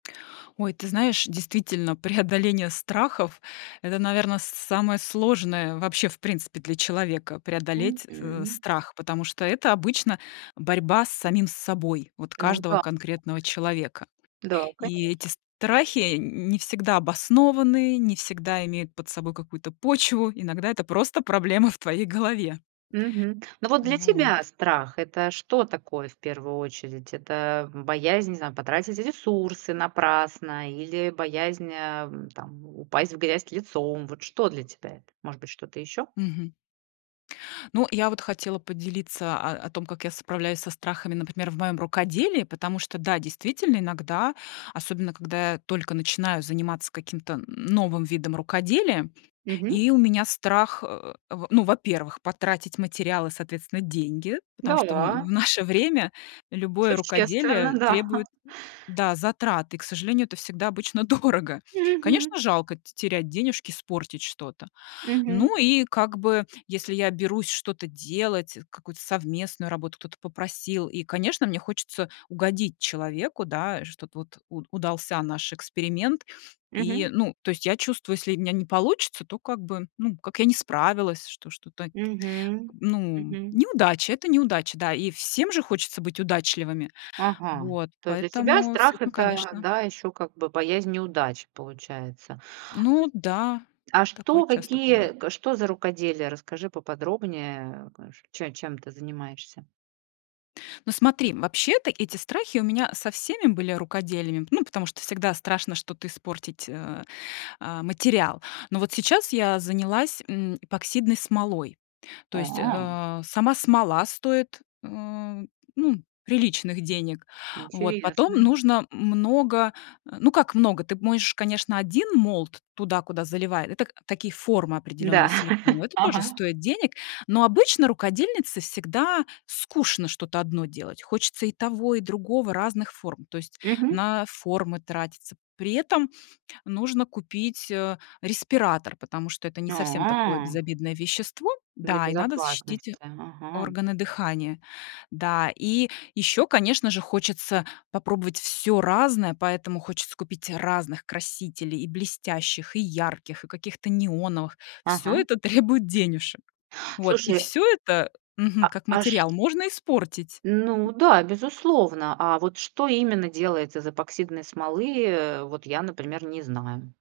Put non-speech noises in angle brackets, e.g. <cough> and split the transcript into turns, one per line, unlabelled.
Ой, ты знаешь, действительно, преодоление страхов- это, наверно, с самое сложное вообще, в принципе, для человека- преодолеть, э,
Мгм.
страх, потому что это обычно борьба с самим собой, вот
Ну
каждого
да.
конкретного человека.
Да,
И
конечно.
эти страхи н не всегда обоснованы, не всегда имеют под собой какую-то почву, иногда это просто проблема в твоей голове.
Мгм. Ну, вот для
Вот.
тебя страх- это что такое в первую очередь? Это боязнь, не знаю, потратить ресурсы напрасно или боязнь, э, там, упасть в грязь лицом? Вот что для тебя это? Может быть, что-то ещё?
Мгм. Ну, я вот хотела поделиться о о том, как я справляюсь со страхами, например, в моём рукоделии, потому что, да, действительно, иногда, особенно когда я только начинаю заниматься каким-то н новым видом рукоделия,
Мгм.
и у меня страх, э, в ну, во-первых, потратить материал и, соответственно, деньги, потому что в на в
Да.
наше время любое
Существенно,
рукоделие
да.
требует, э, да, затрат, и, к сожалению, это всегда обычно дорого.
Мгм.
Конечно, жалко те терять денежки, испортить что-то.
Мгм.
Ну и, как бы, если я берусь что-то делать, э, какую-то совместную работу кто-то попросил, и, конечно, мне хочется угодить человеку, да, что-то вот уд удался наш эксперимент. И,
Мгм.
ну, то есть я чувствую, если у меня не получится, то, как бы, ну, как я не справилась, что что-то, т
Мгм.
ну,
Мгм.
неудача- это неудача, да. И всем же хочется быть удачливыми.
Ага,
Вот,
то есть для тебя
поэтому с
страх-
этим,
это,
конечно.
да, ещё, как бы, боязнь неудач, получается.
Ну да,
А
такое
что,
часто
какие
бывает.
к что за рукоделие? Расскажи поподробнее к э, чем чем ты занимаешься?
Но смотри, вообще-то эти страхи у меня со всеми были рукоделиями, ну, потому что всегда страшно что-то испортить, э, а, материал. Но вот сейчас я занялась, м, эпоксидной смолой, то есть,
А.
э, сама смола стоит, э, ну, приличных денег. Вот. Потом
Интересно.
нужно много Э, ну, как много, ты можешь, конечно, 1 mold туда, куда заливает, это, так такие формы определённые
Да,
силиконовые,
<chuckles>
это тоже
ага.
стоит денег. Но обычно рукодельнице всегда скучно что-то 1 делать, хочется и того, и другого, разных форм, то есть
Мгм.
на формы тратиться. При этом нужно купить, э, респиратор, потому что это не совсем такое
А.
безобидное вещество,
Для
да, и надо защитить
безопасности. Ага.
органы дыхания. Да, и ещё, конечно же, хочется попробовать всё разное, поэтому хочется купить разных красителей, и блестящих, и ярких, и каких-то неоновых. Всё
Ага.
это требует денежек. Вот, и
Слушай.
всё это,
А,
мгм, как
а,
материал
чт
можно испортить. М.
Ну да, безусловно. А вот что именно делается из эпоксидной смолы? Э, вот я, например, не знаю.